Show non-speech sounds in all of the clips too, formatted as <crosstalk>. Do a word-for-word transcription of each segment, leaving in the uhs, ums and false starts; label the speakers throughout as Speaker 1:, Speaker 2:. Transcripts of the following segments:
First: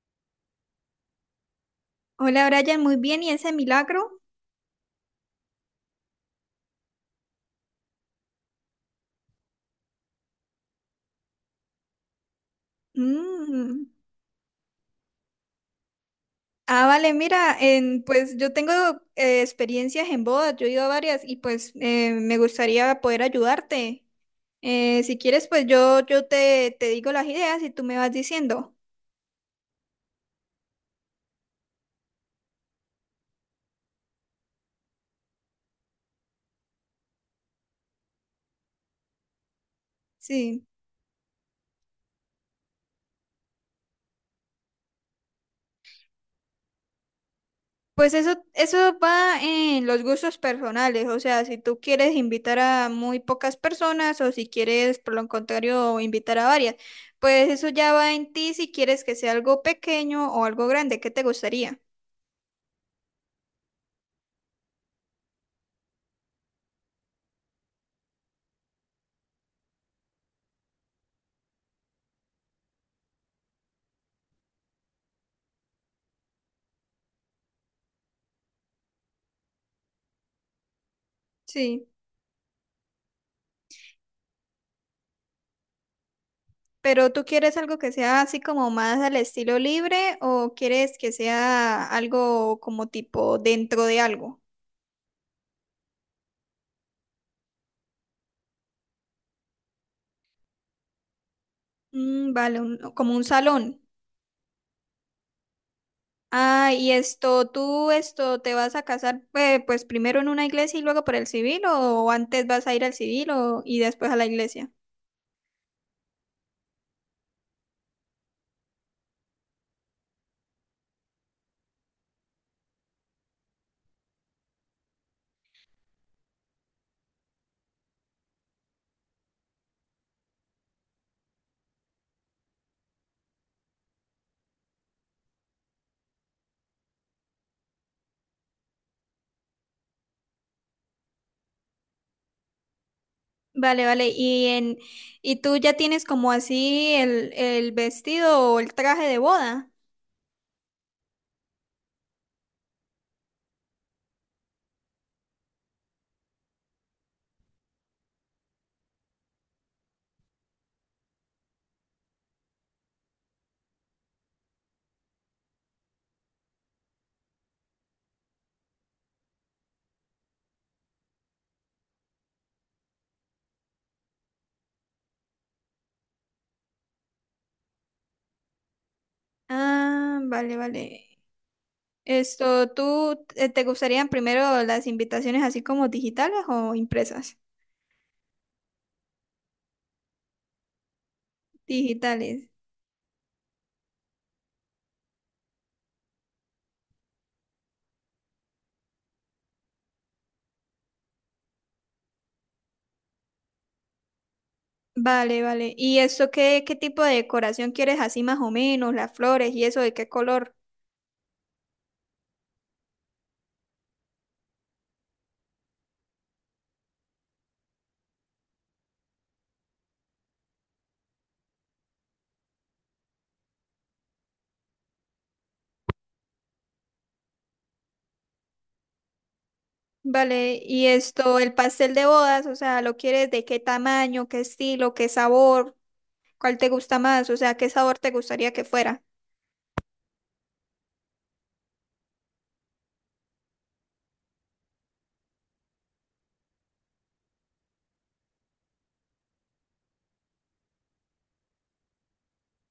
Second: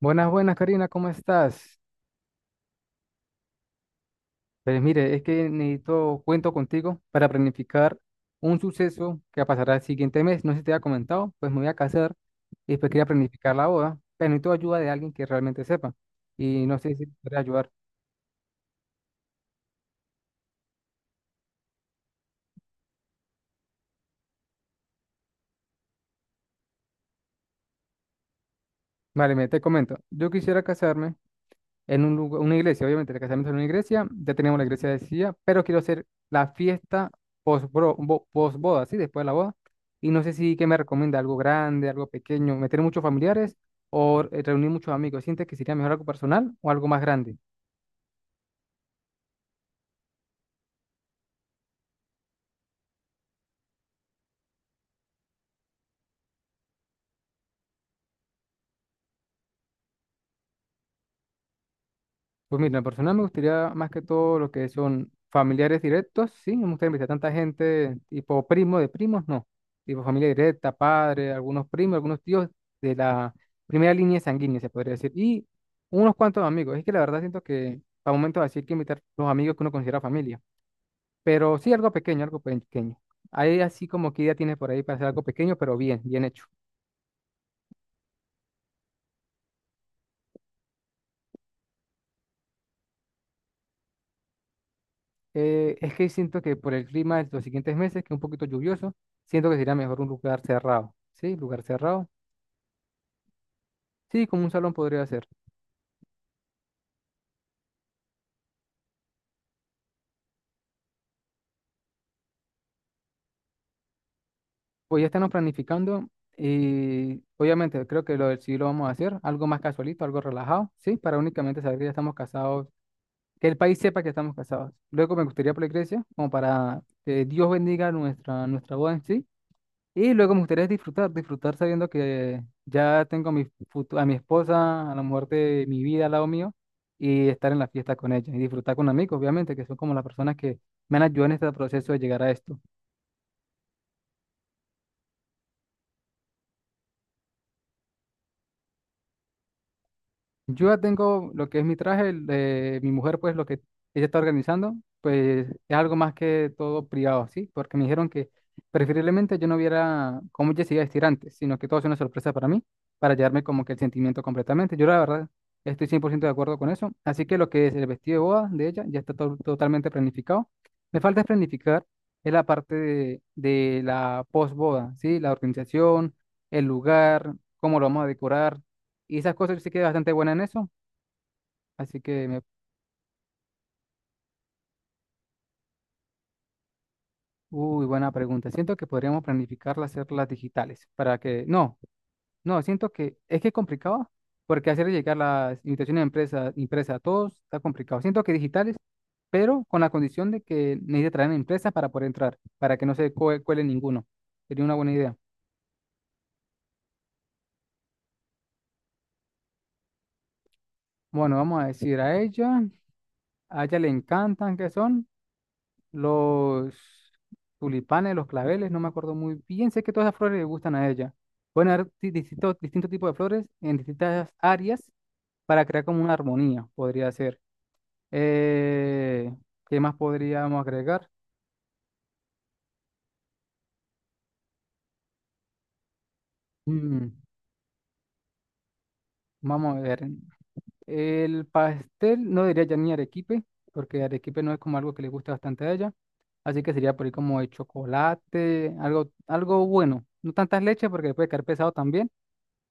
Speaker 1: Buenas, buenas, Karina, ¿cómo estás?
Speaker 2: Hola Brian, muy bien, ¿y ese milagro?
Speaker 1: Pues mire, es que necesito cuento contigo para planificar un suceso que pasará el siguiente mes. No sé si te había comentado, pues me voy a casar y después quería planificar la
Speaker 2: Mm.
Speaker 1: boda, pero necesito ayuda de alguien que realmente sepa. Y no
Speaker 2: Ah,
Speaker 1: sé si me
Speaker 2: vale,
Speaker 1: podría
Speaker 2: mira,
Speaker 1: ayudar.
Speaker 2: en- pues yo tengo eh, experiencias en bodas, yo he ido a varias y pues eh, me gustaría poder ayudarte. Eh, si quieres, pues yo, yo te, te digo las ideas y tú me vas diciendo.
Speaker 1: Vale, me te comento. Yo quisiera casarme en un lugar- una iglesia, obviamente, el casamiento en una iglesia, ya tenemos la iglesia decidida, pero quiero hacer la fiesta post, boda, ¿sí? Después de la boda. Y no sé si qué
Speaker 2: Sí.
Speaker 1: me recomienda, algo grande, algo pequeño, meter muchos familiares o eh, reunir muchos amigos. ¿Sientes que sería mejor algo personal o algo más grande?
Speaker 2: Pues eso, eso va en los gustos personales, o sea, si tú quieres invitar a muy pocas personas o si quieres, por lo contrario, invitar a varias, pues eso ya va en ti si quieres que sea algo pequeño o algo grande, ¿qué te gustaría?
Speaker 1: Pues mira, en persona me gustaría más que todo lo que son familiares directos, sí, no me gustaría invitar tanta gente, tipo primo de primos, no, tipo familia directa, padre, algunos primos, algunos tíos de la primera línea sanguínea, se podría decir, y unos cuantos amigos. Es que la verdad siento que para momentos así hay que invitar los amigos que uno considera familia, pero sí
Speaker 2: Sí,
Speaker 1: algo pequeño, algo pequeño. Ahí así como que idea tienes por ahí para hacer algo pequeño, pero bien, bien hecho.
Speaker 2: pero ¿tú quieres algo que sea así como más al estilo libre o quieres que sea algo como tipo dentro de algo?
Speaker 1: Eh, es que siento que por el clima de los siguientes meses, que es un poquito lluvioso, siento que sería mejor un lugar cerrado. ¿Sí? Lugar cerrado.
Speaker 2: Mm, vale, un- como un salón.
Speaker 1: Sí, como un salón podría ser.
Speaker 2: Ah, y esto, ¿tú esto te vas a casar eh, pues primero en una iglesia y luego por el civil o antes vas a ir al civil o, y después a la iglesia?
Speaker 1: Pues ya estamos planificando y obviamente creo que lo del sí lo vamos a hacer, algo más casualito, algo relajado, ¿sí? Para únicamente saber que ya estamos casados, que el país sepa que estamos casados. Luego me gustaría por la iglesia, como para que Dios bendiga nuestra, nuestra boda en sí. Y luego me gustaría disfrutar, disfrutar sabiendo que ya tengo a mi, futu- a mi esposa, a la mujer de mi vida al lado mío, y estar en la fiesta con ella, y disfrutar con amigos, obviamente, que son como las personas que me han ayudado en este proceso de llegar a esto.
Speaker 2: Vale, vale. ¿Y en y tú ya tienes como así el, el vestido o el traje de boda?
Speaker 1: Yo ya tengo lo que es mi traje, el de mi mujer, pues lo que ella está organizando, pues es algo más que todo privado, ¿sí? Porque me dijeron que preferiblemente yo no viera cómo ella se iba a vestir antes, sino que todo sea una sorpresa para mí, para llevarme como que el sentimiento completamente. Yo la verdad estoy cien por ciento de acuerdo con eso, así que lo que es el vestido de boda de ella ya está to- totalmente planificado. Me falta es planificar es la parte de, de la posboda, ¿sí? La organización, el lugar, cómo lo vamos a decorar y esas cosas yo sí que es bastante
Speaker 2: Ah,
Speaker 1: buena en
Speaker 2: vale,
Speaker 1: eso.
Speaker 2: vale.
Speaker 1: Así que, me...
Speaker 2: Esto, ¿tú eh, te gustarían primero las invitaciones así como digitales o impresas?
Speaker 1: Uy, buena pregunta. Siento que podríamos planificarlas, hacerlas digitales para que, no,
Speaker 2: Digitales.
Speaker 1: no, siento que es que es complicado porque hacer llegar las invitaciones a empresas, impresas a todos está complicado. Siento que digitales, pero con la condición de que necesite traer empresas para poder entrar, para que no se cue- cuele ninguno. Sería una buena idea.
Speaker 2: Vale, vale. ¿Y esto qué, qué tipo de decoración quieres así más o menos? Las flores y eso, ¿de qué color?
Speaker 1: Bueno, vamos a decir a ella, a ella le encantan qué son los tulipanes, los claveles, no me acuerdo muy bien. Sé que todas las flores le gustan a ella. Pueden haber di- distintos, distintos tipos de flores en distintas áreas para crear como una armonía, podría ser. Eh, ¿Qué más podríamos
Speaker 2: Vale, y
Speaker 1: agregar?
Speaker 2: esto, el pastel de bodas, o sea, ¿lo quieres de qué tamaño, qué estilo, qué sabor? ¿Cuál te gusta
Speaker 1: Mm,
Speaker 2: más? O sea, ¿qué sabor te gustaría que fuera?
Speaker 1: Vamos a ver. El pastel no diría ya ni arequipe, porque arequipe no es como algo que le gusta bastante a ella. Así que sería por ahí como de chocolate, algo, algo bueno. No tantas leches porque le puede caer pesado también.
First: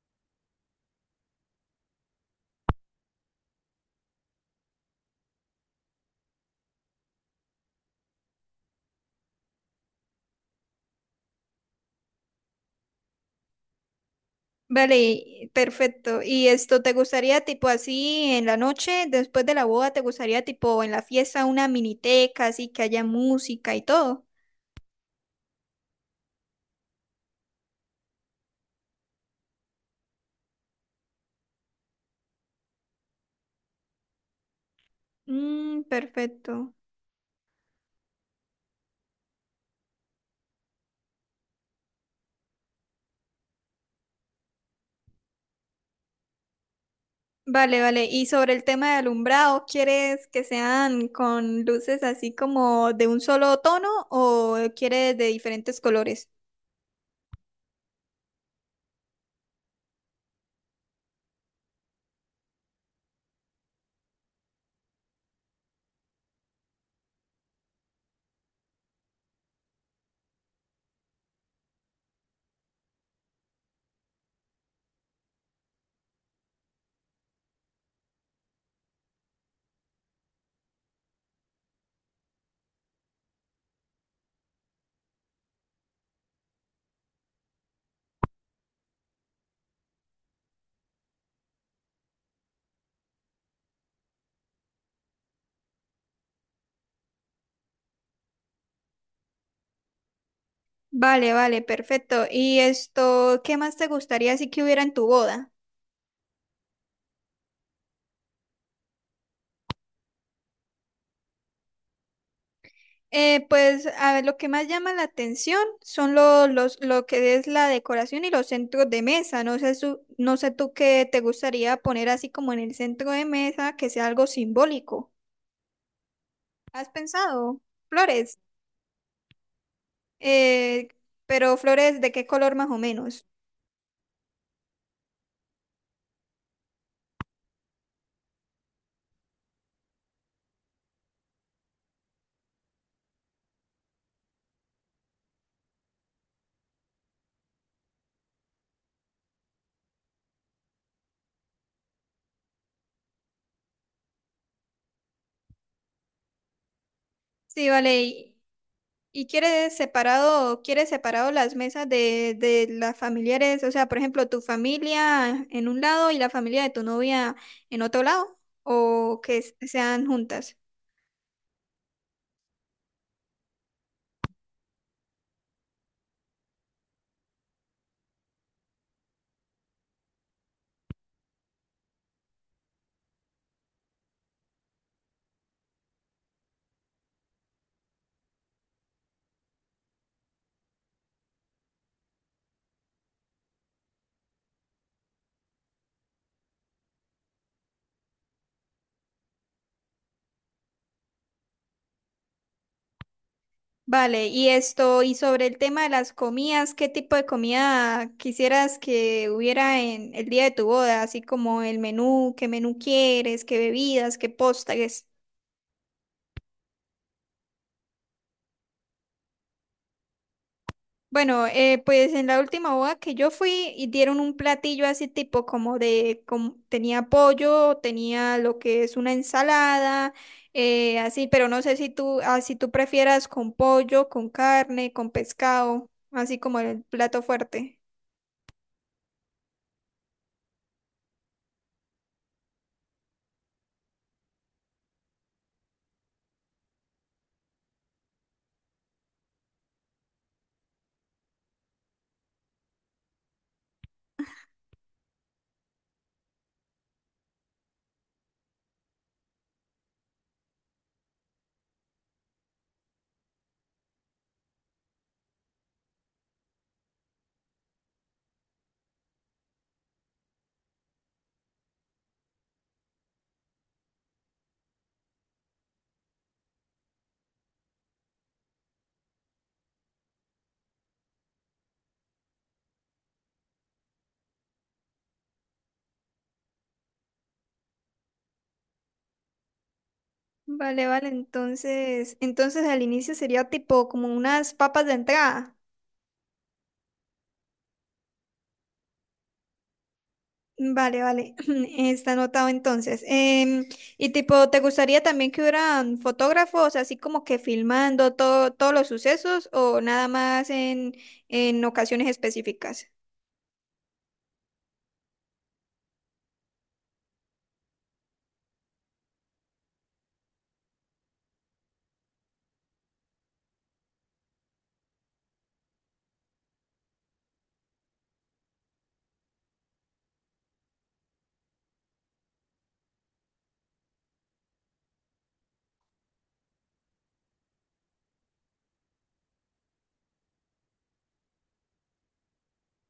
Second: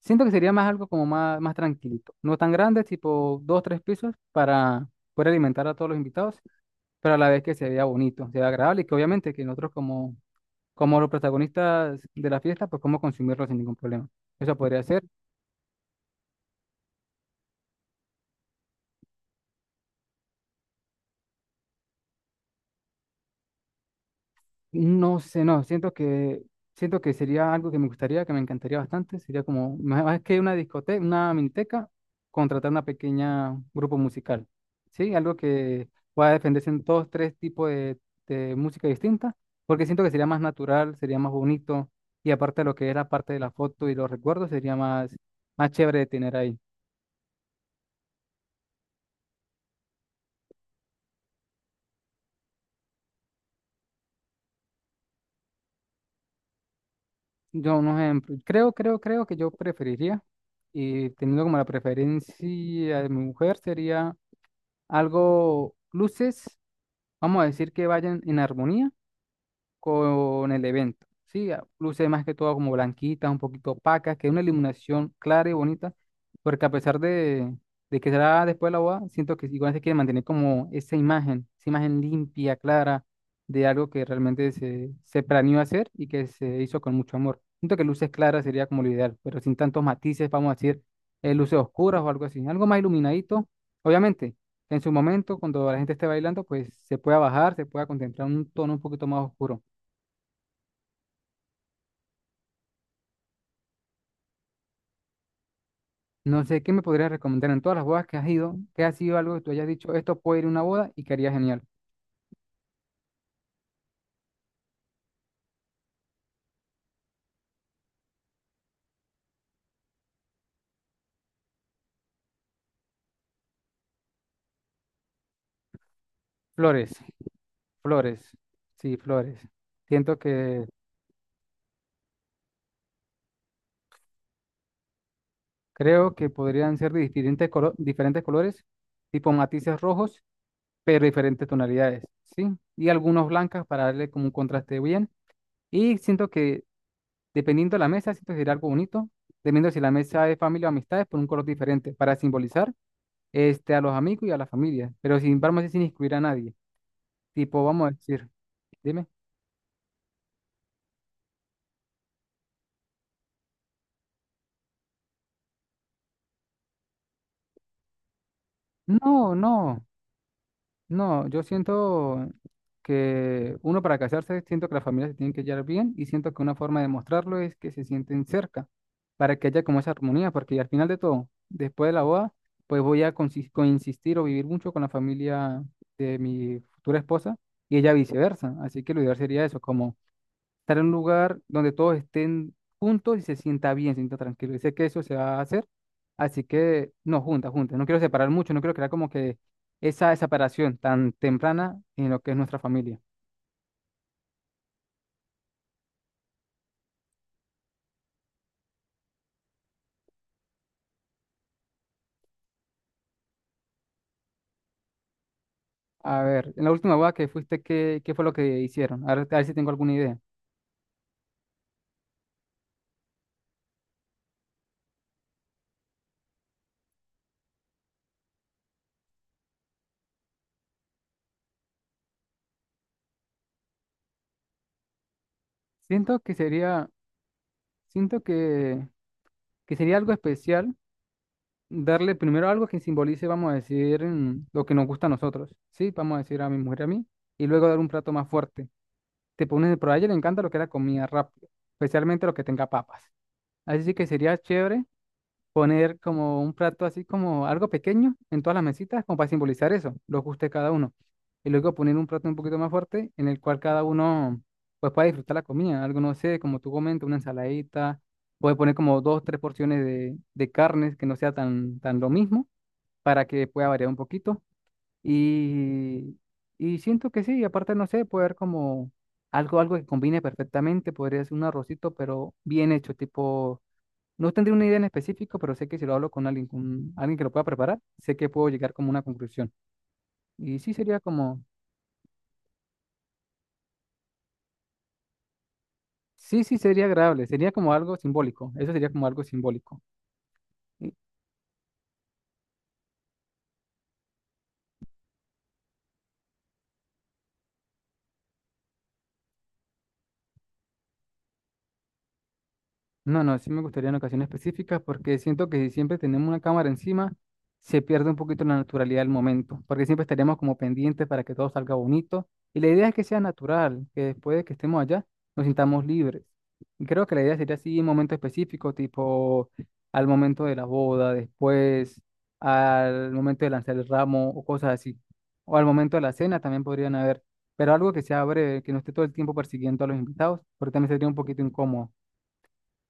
Speaker 1: Siento que sería más algo como más, más tranquilito. No tan grande, tipo dos, tres pisos para poder alimentar a todos los invitados, pero a la vez que se vea bonito, se vea agradable y que obviamente que nosotros como, como los protagonistas de la fiesta, pues cómo consumirlo sin ningún problema. Eso podría
Speaker 2: Vale,
Speaker 1: ser.
Speaker 2: y- perfecto. ¿Y esto te gustaría tipo así en la noche, después de la boda, te gustaría tipo en la fiesta una miniteca, así que haya música y todo?
Speaker 1: No sé, no, siento que, siento que sería algo que me gustaría, que me encantaría bastante. Sería como, más más que una discoteca, una miniteca, contratar una pequeña grupo musical. Sí, algo
Speaker 2: Mm,
Speaker 1: que pueda defenderse
Speaker 2: perfecto.
Speaker 1: en todos tres tipos de, de música distinta, porque siento que sería más natural, sería más bonito, y aparte de lo que es la parte de la foto y los recuerdos, sería más, más chévere de tener ahí.
Speaker 2: Vale, vale. Y sobre el tema de alumbrado, ¿quieres que sean con luces así como de un solo tono o quieres de diferentes colores?
Speaker 1: Yo, un ejemplo, creo, creo, creo que yo preferiría, y teniendo como la preferencia de mi mujer, sería algo luces, vamos a decir que vayan en armonía con el evento. Sí, a- luce más que todo como blanquitas, un poquito opacas, que es una iluminación clara y bonita, porque a pesar de, de que será después de la boda, siento que igual se quiere mantener como esa imagen, esa imagen limpia, clara, de algo que realmente se, se planeó hacer y que se hizo con mucho amor. Siento que luces claras sería como lo ideal, pero sin tantos matices, vamos a decir, eh, luces oscuras o algo así, algo más iluminadito, obviamente en su momento, cuando la gente esté bailando, pues se pueda bajar, se pueda contemplar un tono un poquito más oscuro.
Speaker 2: Vale, vale, perfecto. Y esto, ¿qué más te gustaría si que hubiera en tu boda?
Speaker 1: No sé, ¿qué me podrías recomendar en todas las bodas que has ido? ¿Qué ha sido algo que tú hayas dicho, esto puede ir a una boda y que haría genial?
Speaker 2: Eh, pues a ver, lo que más llama la atención son los los, lo que es la decoración y los centros de mesa. No sé, su- no sé tú qué te gustaría poner así como en el centro de mesa, que sea algo simbólico. ¿Has
Speaker 1: Flores,
Speaker 2: pensado?
Speaker 1: flores,
Speaker 2: Flores.
Speaker 1: sí, flores. Siento que
Speaker 2: Eh, pero flores de qué color más o menos.
Speaker 1: creo que podrían ser de diferentes, colo- diferentes colores, tipo matices rojos, pero diferentes tonalidades, ¿sí? Y algunos blancas para darle como un contraste bien. Y siento que dependiendo de la mesa, siento que sería algo bonito, dependiendo si la mesa es familia o amistades, por un color diferente, para simbolizar este, a los amigos y a la familia, pero sin embargo, sin excluir a nadie. Tipo,
Speaker 2: Sí,
Speaker 1: vamos a decir,
Speaker 2: vale.
Speaker 1: dime.
Speaker 2: ¿Y quiere separado, quiere separado las mesas de, de las familiares? O sea, por ejemplo, tu familia en un lado y la familia de tu novia en otro lado, o
Speaker 1: No,
Speaker 2: que s-
Speaker 1: no,
Speaker 2: sean juntas.
Speaker 1: no, yo siento que uno para casarse, siento que las familias se tienen que llevar bien y siento que una forma de mostrarlo es que se sienten cerca, para que haya como esa armonía, porque al final de todo, después de la boda, pues voy a consis- coinsistir o vivir mucho con la familia de mi futura esposa y ella viceversa. Así que lo ideal sería eso, como estar en un lugar donde todos estén juntos y se sienta bien, se sienta tranquilo. Y sé que eso se va a hacer, así que no, juntas, juntas. No quiero separar mucho, no quiero crear como que esa separación tan temprana en lo que es nuestra familia.
Speaker 2: Vale, y esto, y sobre el tema de las comidas, ¿qué tipo de comida quisieras que hubiera en el día de tu boda? Así como el menú, qué menú quieres, qué bebidas, qué postres.
Speaker 1: A ver, en la última boda que fuiste, ¿qué, ¿qué fue lo que hicieron? A ver, a ver si tengo alguna idea.
Speaker 2: Bueno, eh, pues en la última boda que yo fui y dieron un platillo así tipo como de, como- tenía pollo, tenía lo que es una ensalada, eh, así, pero no sé si tú, ah, si tú prefieras con pollo, con carne, con pescado,
Speaker 1: Siento que
Speaker 2: así como el
Speaker 1: sería,
Speaker 2: plato fuerte.
Speaker 1: siento que, que sería algo especial darle primero algo que simbolice, vamos a decir, mm, lo que nos gusta a nosotros, ¿sí? Vamos a decir a mi mujer y a mí, y luego dar un plato más fuerte te ponen, pero a ella le encanta lo que es la comida rápida, especialmente lo que tenga papas. Así sí que sería chévere poner como un plato así como algo pequeño en todas las mesitas, como para simbolizar eso, lo que guste cada uno. Y luego poner un plato un poquito más fuerte en el cual cada uno pues pueda disfrutar la comida, algo no sé, como tú comentas, una ensaladita, puede poner como dos, tres porciones de, de carnes que no sea tan, tan lo mismo para que pueda variar un poquito y, y siento que sí, y aparte no sé, puede haber como algo, algo que combine perfectamente, podría ser un arrocito, pero bien hecho, tipo, no tendría una idea en específico, pero sé que si lo hablo con alguien, con alguien que lo pueda preparar, sé que puedo llegar como a una conclusión. Y sí
Speaker 2: Vale,
Speaker 1: sería
Speaker 2: vale,
Speaker 1: como,
Speaker 2: entonces, entonces al inicio sería tipo como unas papas de entrada.
Speaker 1: sí, sí sería agradable, sería como algo simbólico, eso sería como algo simbólico.
Speaker 2: Vale, vale. <clears throat> Está anotado entonces. Em, y tipo, ¿te gustaría también que hubieran fotógrafos así como que filmando todo, todos los sucesos o nada más en, en ocasiones específicas?
Speaker 1: No, no, sí me gustaría en ocasiones específicas porque siento que si siempre tenemos una cámara encima, se pierde un poquito la naturalidad del momento, porque siempre estaríamos como pendientes para que todo salga bonito. Y la idea es que sea natural, que después de que estemos allá nos sintamos libres. Y creo que la idea sería así en momentos específicos, tipo al momento de la boda, después, al momento de lanzar el ramo o cosas así. O al momento de la cena también podrían haber, pero algo que sea breve, que no esté todo el tiempo persiguiendo a los invitados, porque también sería un poquito incómodo.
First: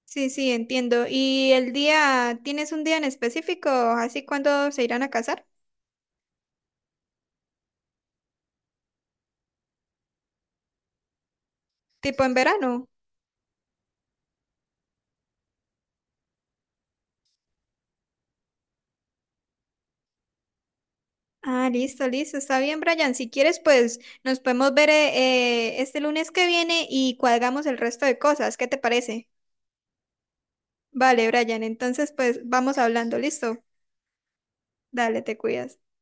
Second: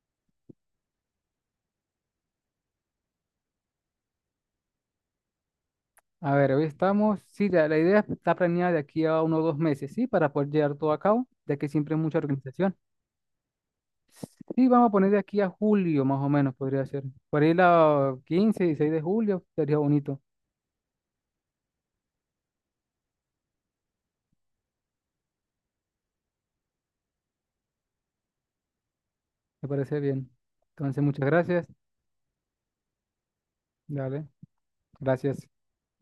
Speaker 2: Sí, sí, entiendo. ¿Y el día, tienes un día en específico, así cuando se irán a casar?
Speaker 1: A ver, hoy estamos, sí, la, la idea está planeada de aquí a uno o dos meses, ¿sí? Para poder llevar todo a cabo, ya que siempre es mucha
Speaker 2: Tipo en
Speaker 1: organización.
Speaker 2: verano.
Speaker 1: Sí, vamos a poner de aquí a julio, más o menos, podría ser. Por ahí la quince, dieciséis de julio, sería bonito,
Speaker 2: Ah, listo, listo, está bien, Brian. Si quieres, pues nos podemos ver eh, eh, este lunes que viene y cuadramos el resto de cosas. ¿Qué te parece?
Speaker 1: me parece bien. Entonces, muchas
Speaker 2: Vale, Brian,
Speaker 1: gracias.
Speaker 2: entonces pues vamos hablando, ¿listo?
Speaker 1: Dale,
Speaker 2: Dale, te
Speaker 1: gracias.
Speaker 2: cuidas.